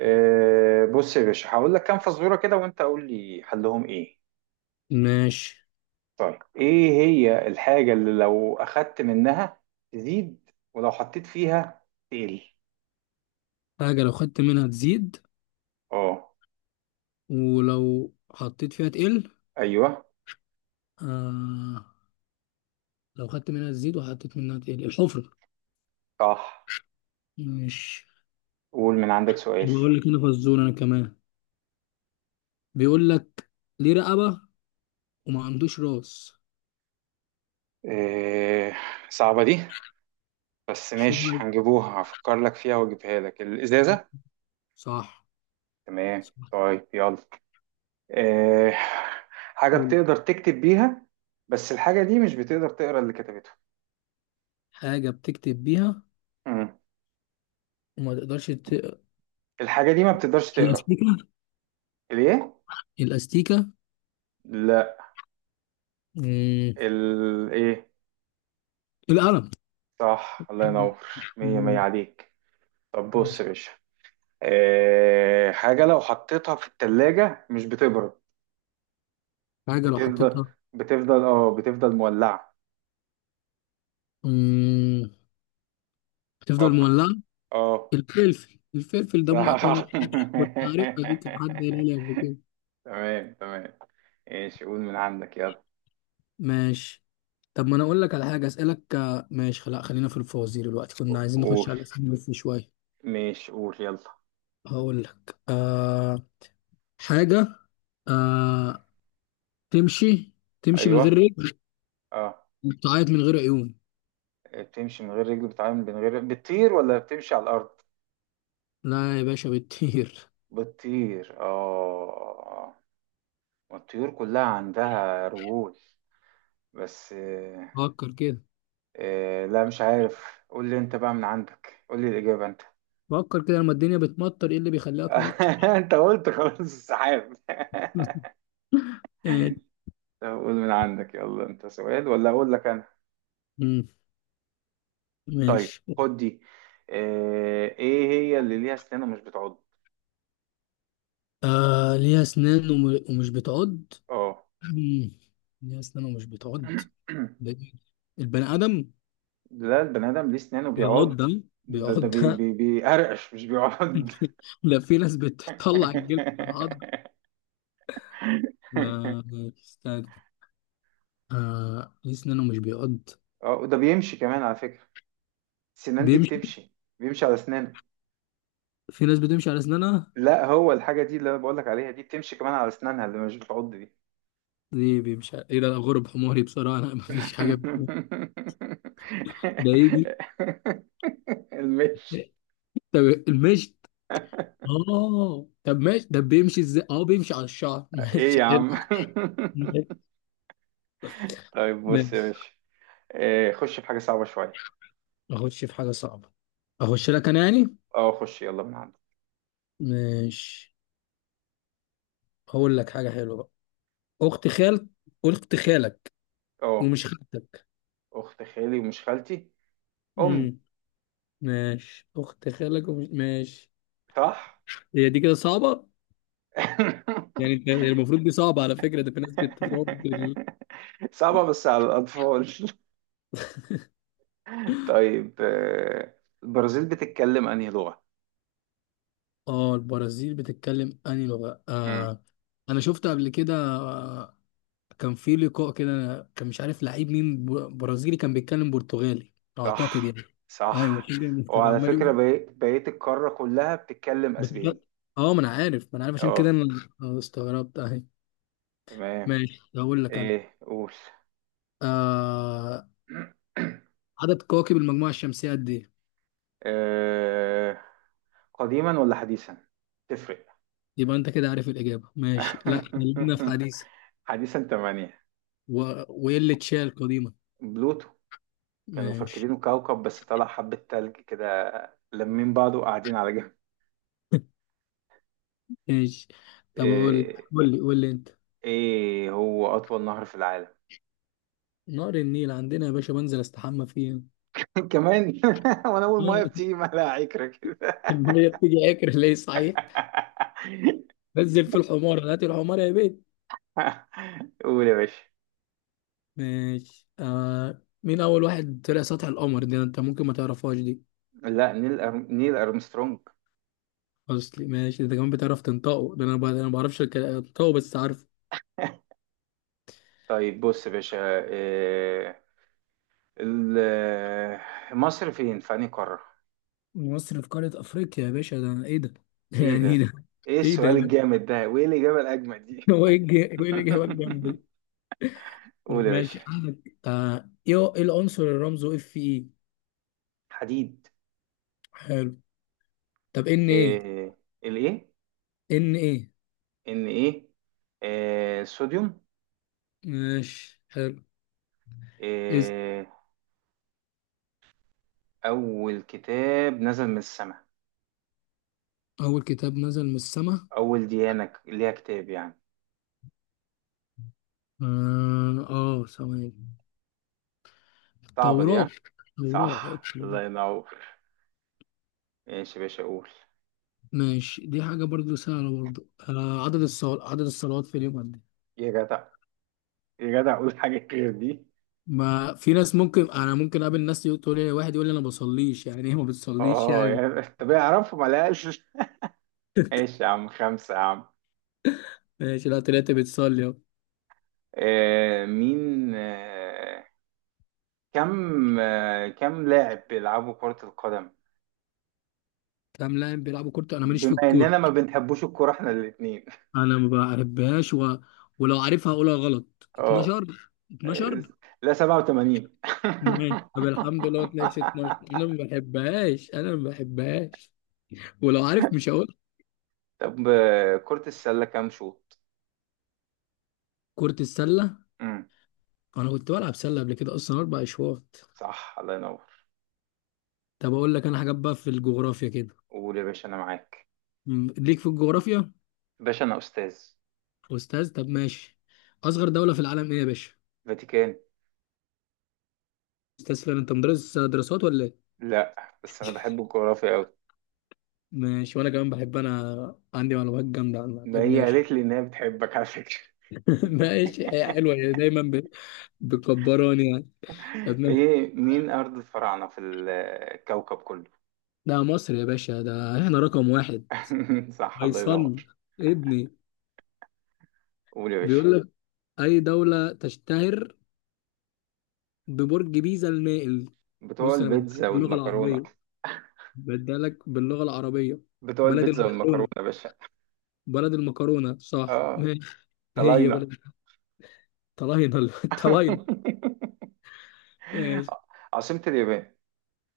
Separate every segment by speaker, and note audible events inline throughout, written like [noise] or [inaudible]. Speaker 1: بص يا باشا، هقول لك كام فزوره كده وانت قول لي حلهم ايه.
Speaker 2: ماشي.
Speaker 1: طيب، ايه هي الحاجه اللي لو اخدت منها تزيد ولو حطيت فيها تقل؟
Speaker 2: حاجة لو خدت منها تزيد
Speaker 1: اه.
Speaker 2: ولو حطيت فيها تقل.
Speaker 1: ايوه.
Speaker 2: آه، لو خدت منها تزيد وحطيت منها تقل الحفرة.
Speaker 1: صح.
Speaker 2: ماشي،
Speaker 1: قول من عندك سؤال.
Speaker 2: بقول لك أنا فزور أنا كمان، بيقول لك ليه رقبة وما عندوش راس.
Speaker 1: إيه؟ صعبه دي، بس
Speaker 2: شو
Speaker 1: ماشي
Speaker 2: هاي؟
Speaker 1: هنجيبوها، هفكر لك فيها واجيبها لك الازازه.
Speaker 2: صح.
Speaker 1: تمام،
Speaker 2: صح.
Speaker 1: طيب يلا. إيه؟ حاجه
Speaker 2: قول لي.
Speaker 1: بتقدر تكتب بيها، بس الحاجه دي مش بتقدر تقرا اللي كتبته.
Speaker 2: حاجة بتكتب بيها
Speaker 1: مم.
Speaker 2: وما تقدرش
Speaker 1: الحاجه دي ما بتقدرش تقرا.
Speaker 2: الأستيكة.
Speaker 1: الايه؟
Speaker 2: الأستيكة.
Speaker 1: لا.
Speaker 2: مم.
Speaker 1: الايه؟
Speaker 2: القلم.
Speaker 1: صح، الله ينور. مية مية
Speaker 2: مم.
Speaker 1: عليك. طب بص يا باشا، حاجة لو حطيتها في التلاجة مش بتبرد.
Speaker 2: حاجة لو
Speaker 1: بتفضل.
Speaker 2: حطيتها
Speaker 1: بتفضل مولعة.
Speaker 2: مم. بتفضل
Speaker 1: فكر.
Speaker 2: مولعة،
Speaker 1: اه.
Speaker 2: الفلفل. الفلفل ده م- كنا
Speaker 1: صح. [laughs]
Speaker 2: كنت عارفها دي، كانت حد قايلها لي قبل كده.
Speaker 1: تمام تمام. ايش؟ قول من عندك يلا.
Speaker 2: ماشي، طب ما انا اقول لك على حاجه اسالك. ماشي، لا خلينا في الفوازير دلوقتي، كنا عايزين نخش
Speaker 1: قول.
Speaker 2: على الاسئله في شويه.
Speaker 1: ماشي، قول يلا.
Speaker 2: هقول لك حاجه، آه تمشي، تمشي من غير
Speaker 1: ايوه.
Speaker 2: رجل
Speaker 1: اه.
Speaker 2: وبتعيط من غير عيون.
Speaker 1: بتمشي من غير رجل، بتعامل من غير، بتطير ولا بتمشي على الارض؟
Speaker 2: لا يا باشا بتطير.
Speaker 1: بتطير، اه، والطيور كلها عندها رجول، بس
Speaker 2: فكر كده.
Speaker 1: لا، مش عارف، قول لي انت بقى من عندك، قول لي الإجابة انت.
Speaker 2: فكر كده لما الدنيا بتمطر، ايه اللي بيخليها
Speaker 1: [laughs]
Speaker 2: تمطر؟
Speaker 1: انت قلت خلاص، السحاب. [laughs]
Speaker 2: [laughs] آه،
Speaker 1: طب قول من عندك يلا، انت سؤال ولا اقول لك انا؟
Speaker 2: مم،
Speaker 1: طيب
Speaker 2: ماشي.
Speaker 1: خد دي، ايه هي اللي ليها اسنان ومش بتعض؟
Speaker 2: ليها اسنان ومش بتعض.
Speaker 1: اه.
Speaker 2: مم. ليه أسنانه مش بتعض؟
Speaker 1: [clears throat]
Speaker 2: ده إيه؟ البني آدم؟
Speaker 1: لا، البني ادم ليه اسنان
Speaker 2: بيعض
Speaker 1: وبيعض.
Speaker 2: ده.
Speaker 1: ده
Speaker 2: بيعض
Speaker 1: ده بي
Speaker 2: ده.
Speaker 1: بي بيقرقش، مش بيعض.
Speaker 2: [laughs] لا في ناس بتطلع الجلد من عض. آه،
Speaker 1: [laughs]
Speaker 2: استنى، آه ليه أسنانه مش بيعض.
Speaker 1: اه، وده بيمشي كمان على فكرة. سنان دي
Speaker 2: بيمشي؟
Speaker 1: بيمشي على اسنانه.
Speaker 2: في ناس بتمشي على أسنانها؟
Speaker 1: لا، هو الحاجه دي اللي انا بقول لك عليها دي بتمشي كمان على اسنانها اللي مش بتعض دي.
Speaker 2: دي بيمشي على إيه ده؟ أنا غرب حماري بصراحة، أنا مفيش حاجة ده يجي.
Speaker 1: [laughs] المش.
Speaker 2: طب المشط.
Speaker 1: [laughs]
Speaker 2: آه طب ماشي، ده بيمشي إزاي؟ آه بيمشي على الشعر. [laughs]
Speaker 1: ايه
Speaker 2: ماشي
Speaker 1: يا
Speaker 2: حلو.
Speaker 1: عم؟ [laughs] طيب بص يا
Speaker 2: ماشي،
Speaker 1: باشا، إيه، خش في حاجه صعبه شويه.
Speaker 2: أخش في حاجة صعبة؟ أخش لك أنا يعني.
Speaker 1: اه، خش يلا من عندك.
Speaker 2: ماشي، هقول لك حاجة حلوة بقى. أخت خالك. أخت خالك
Speaker 1: اه،
Speaker 2: ومش خالتك.
Speaker 1: اخت خالي ومش خالتي، امي.
Speaker 2: امم ماشي، أخت خالك ومش، ماشي.
Speaker 1: صح.
Speaker 2: هي دي كده صعبة،
Speaker 1: [laughs]
Speaker 2: يعني أنت هي المفروض دي صعبة على فكرة، ده في ناس بتتطور
Speaker 1: صعبه بس على الاطفال. [laughs] طيب، البرازيل بتتكلم انهي لغه؟
Speaker 2: آه البرازيل بتتكلم أنهي لغة؟
Speaker 1: امم.
Speaker 2: آه أنا شفت قبل كده، آه كان في لقاء كده، كان مش عارف لعيب مين برازيلي، كان بيتكلم برتغالي أعتقد
Speaker 1: صح.
Speaker 2: يعني. أيوة [laughs]
Speaker 1: صح.
Speaker 2: عشان كده كان
Speaker 1: وعلى
Speaker 2: عمال
Speaker 1: فكرة،
Speaker 2: يقول
Speaker 1: بقيت القارة كلها بتتكلم اسباني.
Speaker 2: بتتكلم. آه ما أنا عارف، ما أنا عارف، عشان كده
Speaker 1: اه.
Speaker 2: أنا استغربت أهي.
Speaker 1: تمام.
Speaker 2: ماشي، هقول لك أنا
Speaker 1: ايه؟ قول.
Speaker 2: آه
Speaker 1: [clears throat]
Speaker 2: عدد كواكب المجموعة الشمسية قد إيه؟
Speaker 1: آه، قديما ولا حديثا؟ تفرق.
Speaker 2: يبقى أنت كده عارف الإجابة، ماشي لا خلينا في
Speaker 1: [laughs]
Speaker 2: حديثة.
Speaker 1: حديثا تمانية.
Speaker 2: و... وإيه اللي تشال القديمة؟
Speaker 1: بلوتو. كانوا
Speaker 2: ماشي.
Speaker 1: فاكرينه كوكب بس طلع حبة تلج كده لمين بعضه وقاعدين على جنب.
Speaker 2: ماشي، طب أقول،
Speaker 1: ايه؟
Speaker 2: قول لي، قول لي أنت.
Speaker 1: إيه هو أطول نهر في العالم؟
Speaker 2: نهر النيل عندنا يا باشا، بنزل أستحمى فيه.
Speaker 1: [laughs] كمان [laughs] وأنا أول مية
Speaker 2: [laughs]
Speaker 1: بتيجي مالها عكرة كده.
Speaker 2: المية بتيجي آكل ليه صحيح.
Speaker 1: [laughs]
Speaker 2: نزل في الحمار هات الحمار يا بيت.
Speaker 1: [laughs] قول يا باشا.
Speaker 2: ماشي، آه مين أول واحد طلع سطح القمر؟ دي أنت ممكن ما تعرفهاش دي.
Speaker 1: لا، نيل أرمسترونج.
Speaker 2: أصلي ماشي، أنت كمان بتعرف تنطقه، ده أنا أنا ما بعرفش أنطقه بس عارف.
Speaker 1: طيب بص يا باشا، إيه، مصر فين، في أنهي قارة؟
Speaker 2: مصر في قارة أفريقيا يا باشا، ده أنا إيه ده؟ [laughs]
Speaker 1: ايه
Speaker 2: يعني إيه
Speaker 1: ده؟
Speaker 2: ده؟
Speaker 1: ايه
Speaker 2: إيه ده يا
Speaker 1: السؤال
Speaker 2: باشا؟
Speaker 1: الجامد ده وايه الإجابة الأجمد دي؟
Speaker 2: [laughs] هو إيه هو إيه الإجابة الجامدة دي؟
Speaker 1: [laughs] قول
Speaker 2: طب
Speaker 1: يا باشا.
Speaker 2: ماشي عندك، آه إيه، إيه العنصر اللي رمزه إف إي؟
Speaker 1: حديد.
Speaker 2: حلو. طب إن إيه؟
Speaker 1: إيه، الايه؟
Speaker 2: إن إيه؟
Speaker 1: ان ايه؟ إيه، صوديوم.
Speaker 2: ماشي حلو. إز.
Speaker 1: إيه، أول كتاب نزل من السماء.
Speaker 2: أول كتاب نزل من السما؟
Speaker 1: أول ديانة ليها كتاب يعني.
Speaker 2: آه، آه ثواني.
Speaker 1: صعبة دي،
Speaker 2: توراة.
Speaker 1: ها.
Speaker 2: توراة، لا.
Speaker 1: صح، الله ينور. ماشي يا باشا، قول.
Speaker 2: ماشي، دي حاجة برضو سهلة برضو، آه عدد الصلوات، عدد الصلوات في اليوم قد إيه؟
Speaker 1: يا جدع، يا جدع، قول حاجة غير دي.
Speaker 2: ما في ناس ممكن، انا ممكن اقابل ناس يقول، تقول لي واحد يقول لي انا ما بصليش، يعني ايه ما بتصليش
Speaker 1: اه،
Speaker 2: يعني؟
Speaker 1: يا طب اعرفه ما لقاش.
Speaker 2: [laughs]
Speaker 1: ايش يا عم؟ خمسة يا عم.
Speaker 2: ماشي، لا طلعت بتصلي اهو.
Speaker 1: آه مين آه كم آه كم لاعب بيلعبوا كرة القدم؟
Speaker 2: تمام، لا بيلعبوا كوره، انا ماليش في
Speaker 1: بما
Speaker 2: الكوره،
Speaker 1: اننا ما بنحبوش الكرة احنا الاتنين.
Speaker 2: انا ما بحبهاش و... ولو عارفها هقولها غلط،
Speaker 1: اه
Speaker 2: 12.
Speaker 1: آه،
Speaker 2: 12.
Speaker 1: لا، 87.
Speaker 2: ماشي، طب الحمد لله طلعت 12،
Speaker 1: [laughs]
Speaker 2: انا ما بحبهاش، انا ما بحبهاش ولو عارف مش هقول.
Speaker 1: طب، كرة السلة كام شوط؟
Speaker 2: كرة السلة؟
Speaker 1: امم.
Speaker 2: انا كنت بلعب سلة قبل كده اصلا، اربع اشواط.
Speaker 1: صح، الله ينور.
Speaker 2: طب اقول لك انا حاجات بقى في الجغرافيا كده،
Speaker 1: قول يا باشا، انا معاك.
Speaker 2: ليك في الجغرافيا؟
Speaker 1: باشا انا استاذ.
Speaker 2: أستاذ؟ طب ماشي، أصغر دولة في العالم إيه يا باشا؟
Speaker 1: فاتيكان.
Speaker 2: أستاذ فين أنت، مدرس دراسات ولا إيه؟
Speaker 1: لا، بس انا بحب الجغرافيا قوي.
Speaker 2: ماشي، وأنا كمان بحب، أنا عندي معلومات جامدة عنها.
Speaker 1: ما
Speaker 2: طب
Speaker 1: هي
Speaker 2: ماشي.
Speaker 1: قالت لي إنها بتحبك على فكرة.
Speaker 2: [laughs] ماشي، هي حلوة،
Speaker 1: [laughs]
Speaker 2: هي دايما بتكبراني يعني. طب ماشي.
Speaker 1: إيه، مين أرض الفراعنة في الكوكب كله؟
Speaker 2: ده مصر يا باشا، ده إحنا رقم واحد.
Speaker 1: [laughs] صح، الله
Speaker 2: فيصل
Speaker 1: ينور.
Speaker 2: ابني
Speaker 1: قول يا باشا.
Speaker 2: بيقول لك أي دولة تشتهر ببرج بيزا المائل؟
Speaker 1: بتوع
Speaker 2: بص أنا بديلك
Speaker 1: البيتزا
Speaker 2: باللغة
Speaker 1: والمكرونة.
Speaker 2: العربية، بديلك باللغة العربية.
Speaker 1: بتوع
Speaker 2: بلد
Speaker 1: البيتزا والمكرونة
Speaker 2: المكرونة.
Speaker 1: يا باشا.
Speaker 2: بلد المكرونة، صح
Speaker 1: آه،
Speaker 2: ماشي. إيه هي
Speaker 1: طلعنا.
Speaker 2: بلد، طلاينة [laughs] الطلاينة.
Speaker 1: [laughs]
Speaker 2: ماشي.
Speaker 1: عاصمة اليابان.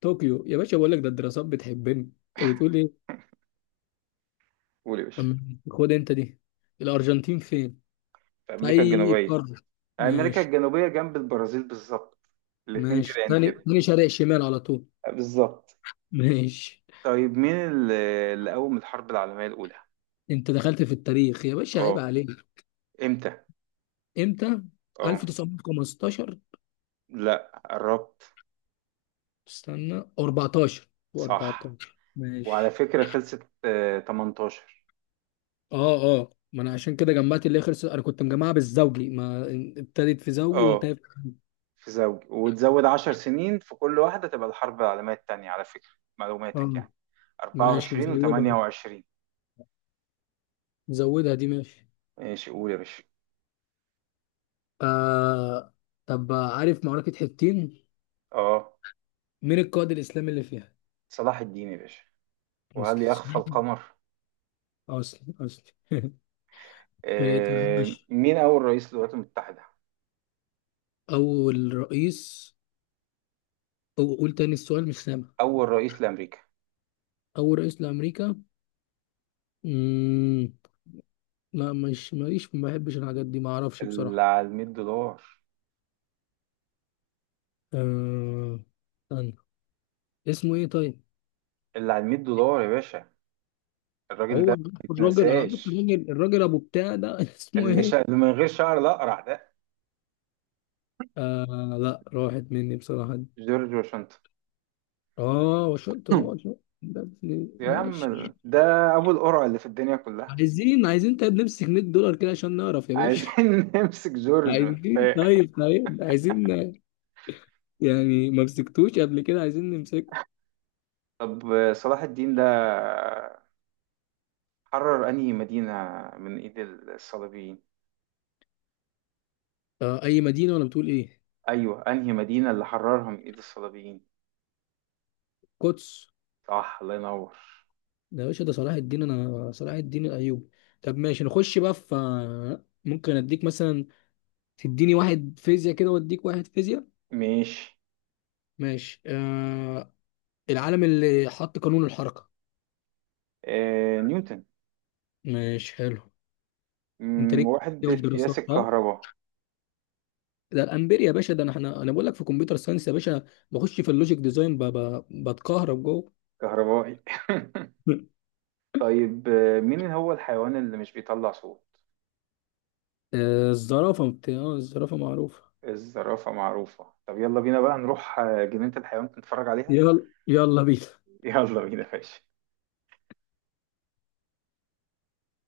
Speaker 2: طوكيو يا باشا، بقول لك ده الدراسات بتحبني. انت بتقول ايه؟
Speaker 1: قول يا باشا.
Speaker 2: خد انت دي، الارجنتين فين؟
Speaker 1: في
Speaker 2: في
Speaker 1: أمريكا
Speaker 2: اي
Speaker 1: الجنوبية.
Speaker 2: قارة؟
Speaker 1: أمريكا
Speaker 2: ماشي.
Speaker 1: الجنوبية جنب البرازيل بالظبط، الاتنين
Speaker 2: ماشي،
Speaker 1: جيران
Speaker 2: تاني
Speaker 1: كده.
Speaker 2: تاني شرق شمال على طول.
Speaker 1: بالظبط.
Speaker 2: [laughs] ماشي.
Speaker 1: طيب، مين اللي، قوم الحرب العالمية الأولى؟
Speaker 2: انت دخلت في التاريخ يا باشا، عيب
Speaker 1: اه.
Speaker 2: عليك.
Speaker 1: امتى؟
Speaker 2: امتى؟
Speaker 1: اه.
Speaker 2: 1915.
Speaker 1: لا، قربت.
Speaker 2: استنى، 14.
Speaker 1: صح.
Speaker 2: و14.
Speaker 1: وعلى
Speaker 2: ماشي.
Speaker 1: فكرة خلصت 18.
Speaker 2: اه اه ما انا عشان كده جمعت اللي هي خلصت، انا كنت مجمعها بالزوجي، ما ابتدت في زوجي
Speaker 1: اه.
Speaker 2: وانتهت.
Speaker 1: في زوج وتزود 10 سنين في كل واحدة تبقى الحرب العالمية التانية على فكرة.
Speaker 2: اه،
Speaker 1: معلوماتك يعني.
Speaker 2: ماشي
Speaker 1: 24
Speaker 2: زي ده.
Speaker 1: و28.
Speaker 2: زودها دي ماشي.
Speaker 1: ماشي، قول يا باشا.
Speaker 2: آه طب عارف معركة حطين؟
Speaker 1: اه.
Speaker 2: مين القائد الإسلامي اللي فيها؟
Speaker 1: صلاح الدين يا باشا، وهل يخفى
Speaker 2: مسلم.
Speaker 1: القمر.
Speaker 2: مسلم، مسلم. [laughs] طيب، طب ماشي.
Speaker 1: مين أول رئيس للولايات المتحدة؟
Speaker 2: أول رئيس، أو قول تاني السؤال مش سامع.
Speaker 1: أول رئيس لأمريكا.
Speaker 2: أول رئيس لأمريكا؟ مم... لا مش، ماليش، ما بحبش الحاجات دي، ما أعرفش
Speaker 1: اللي
Speaker 2: بصراحة.
Speaker 1: على 100 دولار.
Speaker 2: آه... استنى، اسمه إيه طيب؟
Speaker 1: اللي على 100 دولار يا باشا. الراجل ده
Speaker 2: هو
Speaker 1: ما
Speaker 2: أنا عارف الراجل، أنا عارف
Speaker 1: يتنساش،
Speaker 2: الراجل، الراجل أبو بتاع ده [laughs] اسمه إيه؟
Speaker 1: اللي من غير شعر، الأقرع ده.
Speaker 2: آه لا راحت مني بصراحة.
Speaker 1: جورج واشنطن.
Speaker 2: اه وشلت نقط.
Speaker 1: [laughs] يا عم،
Speaker 2: ماشي.
Speaker 1: ده ابو القرع اللي في الدنيا كلها.
Speaker 2: عايزين، عايزين طيب نمسك $100 كده عشان نعرف يا باشا.
Speaker 1: عايزين [laughs] نمسك
Speaker 2: [laughs]
Speaker 1: جورج من
Speaker 2: عايزين،
Speaker 1: قفاه.
Speaker 2: طيب طيب عايزين، يعني ما مسكتوش قبل كده عايزين نمسكه.
Speaker 1: طب، صلاح الدين ده حرر انهي مدينة من ايد الصليبيين؟
Speaker 2: آه اي مدينه ولا بتقول ايه؟
Speaker 1: ايوه، انهي مدينة اللي حررها من ايد الصليبيين.
Speaker 2: قدس.
Speaker 1: صح، الله ينور.
Speaker 2: ده يا باشا ده صلاح الدين، انا صلاح الدين الايوبي. طب ماشي، نخش بقى في، ممكن اديك مثلا، تديني واحد فيزياء كده واديك واحد فيزياء.
Speaker 1: ماشي.
Speaker 2: ماشي، آه العالم اللي حط قانون الحركه.
Speaker 1: نيوتن.
Speaker 2: ماشي حلو. انت
Speaker 1: مم،
Speaker 2: ليك في
Speaker 1: وحدة قياس
Speaker 2: الدراسات ها،
Speaker 1: الكهرباء.
Speaker 2: ده الامبير يا باشا، ده انا احنا، انا بقول لك في كمبيوتر ساينس يا باشا، بخش في اللوجيك ديزاين بتكهرب جوه.
Speaker 1: كهربائي. [laughs]
Speaker 2: [laughs]
Speaker 1: طيب، مين هو الحيوان اللي مش بيطلع صوت؟
Speaker 2: الزرافه، بتاع الزرافه معروفه.
Speaker 1: الزرافة معروفة. طب يلا بينا بقى نروح جنينة الحيوان نتفرج عليها.
Speaker 2: يلا يلا بينا.
Speaker 1: يلا بينا يا باشا.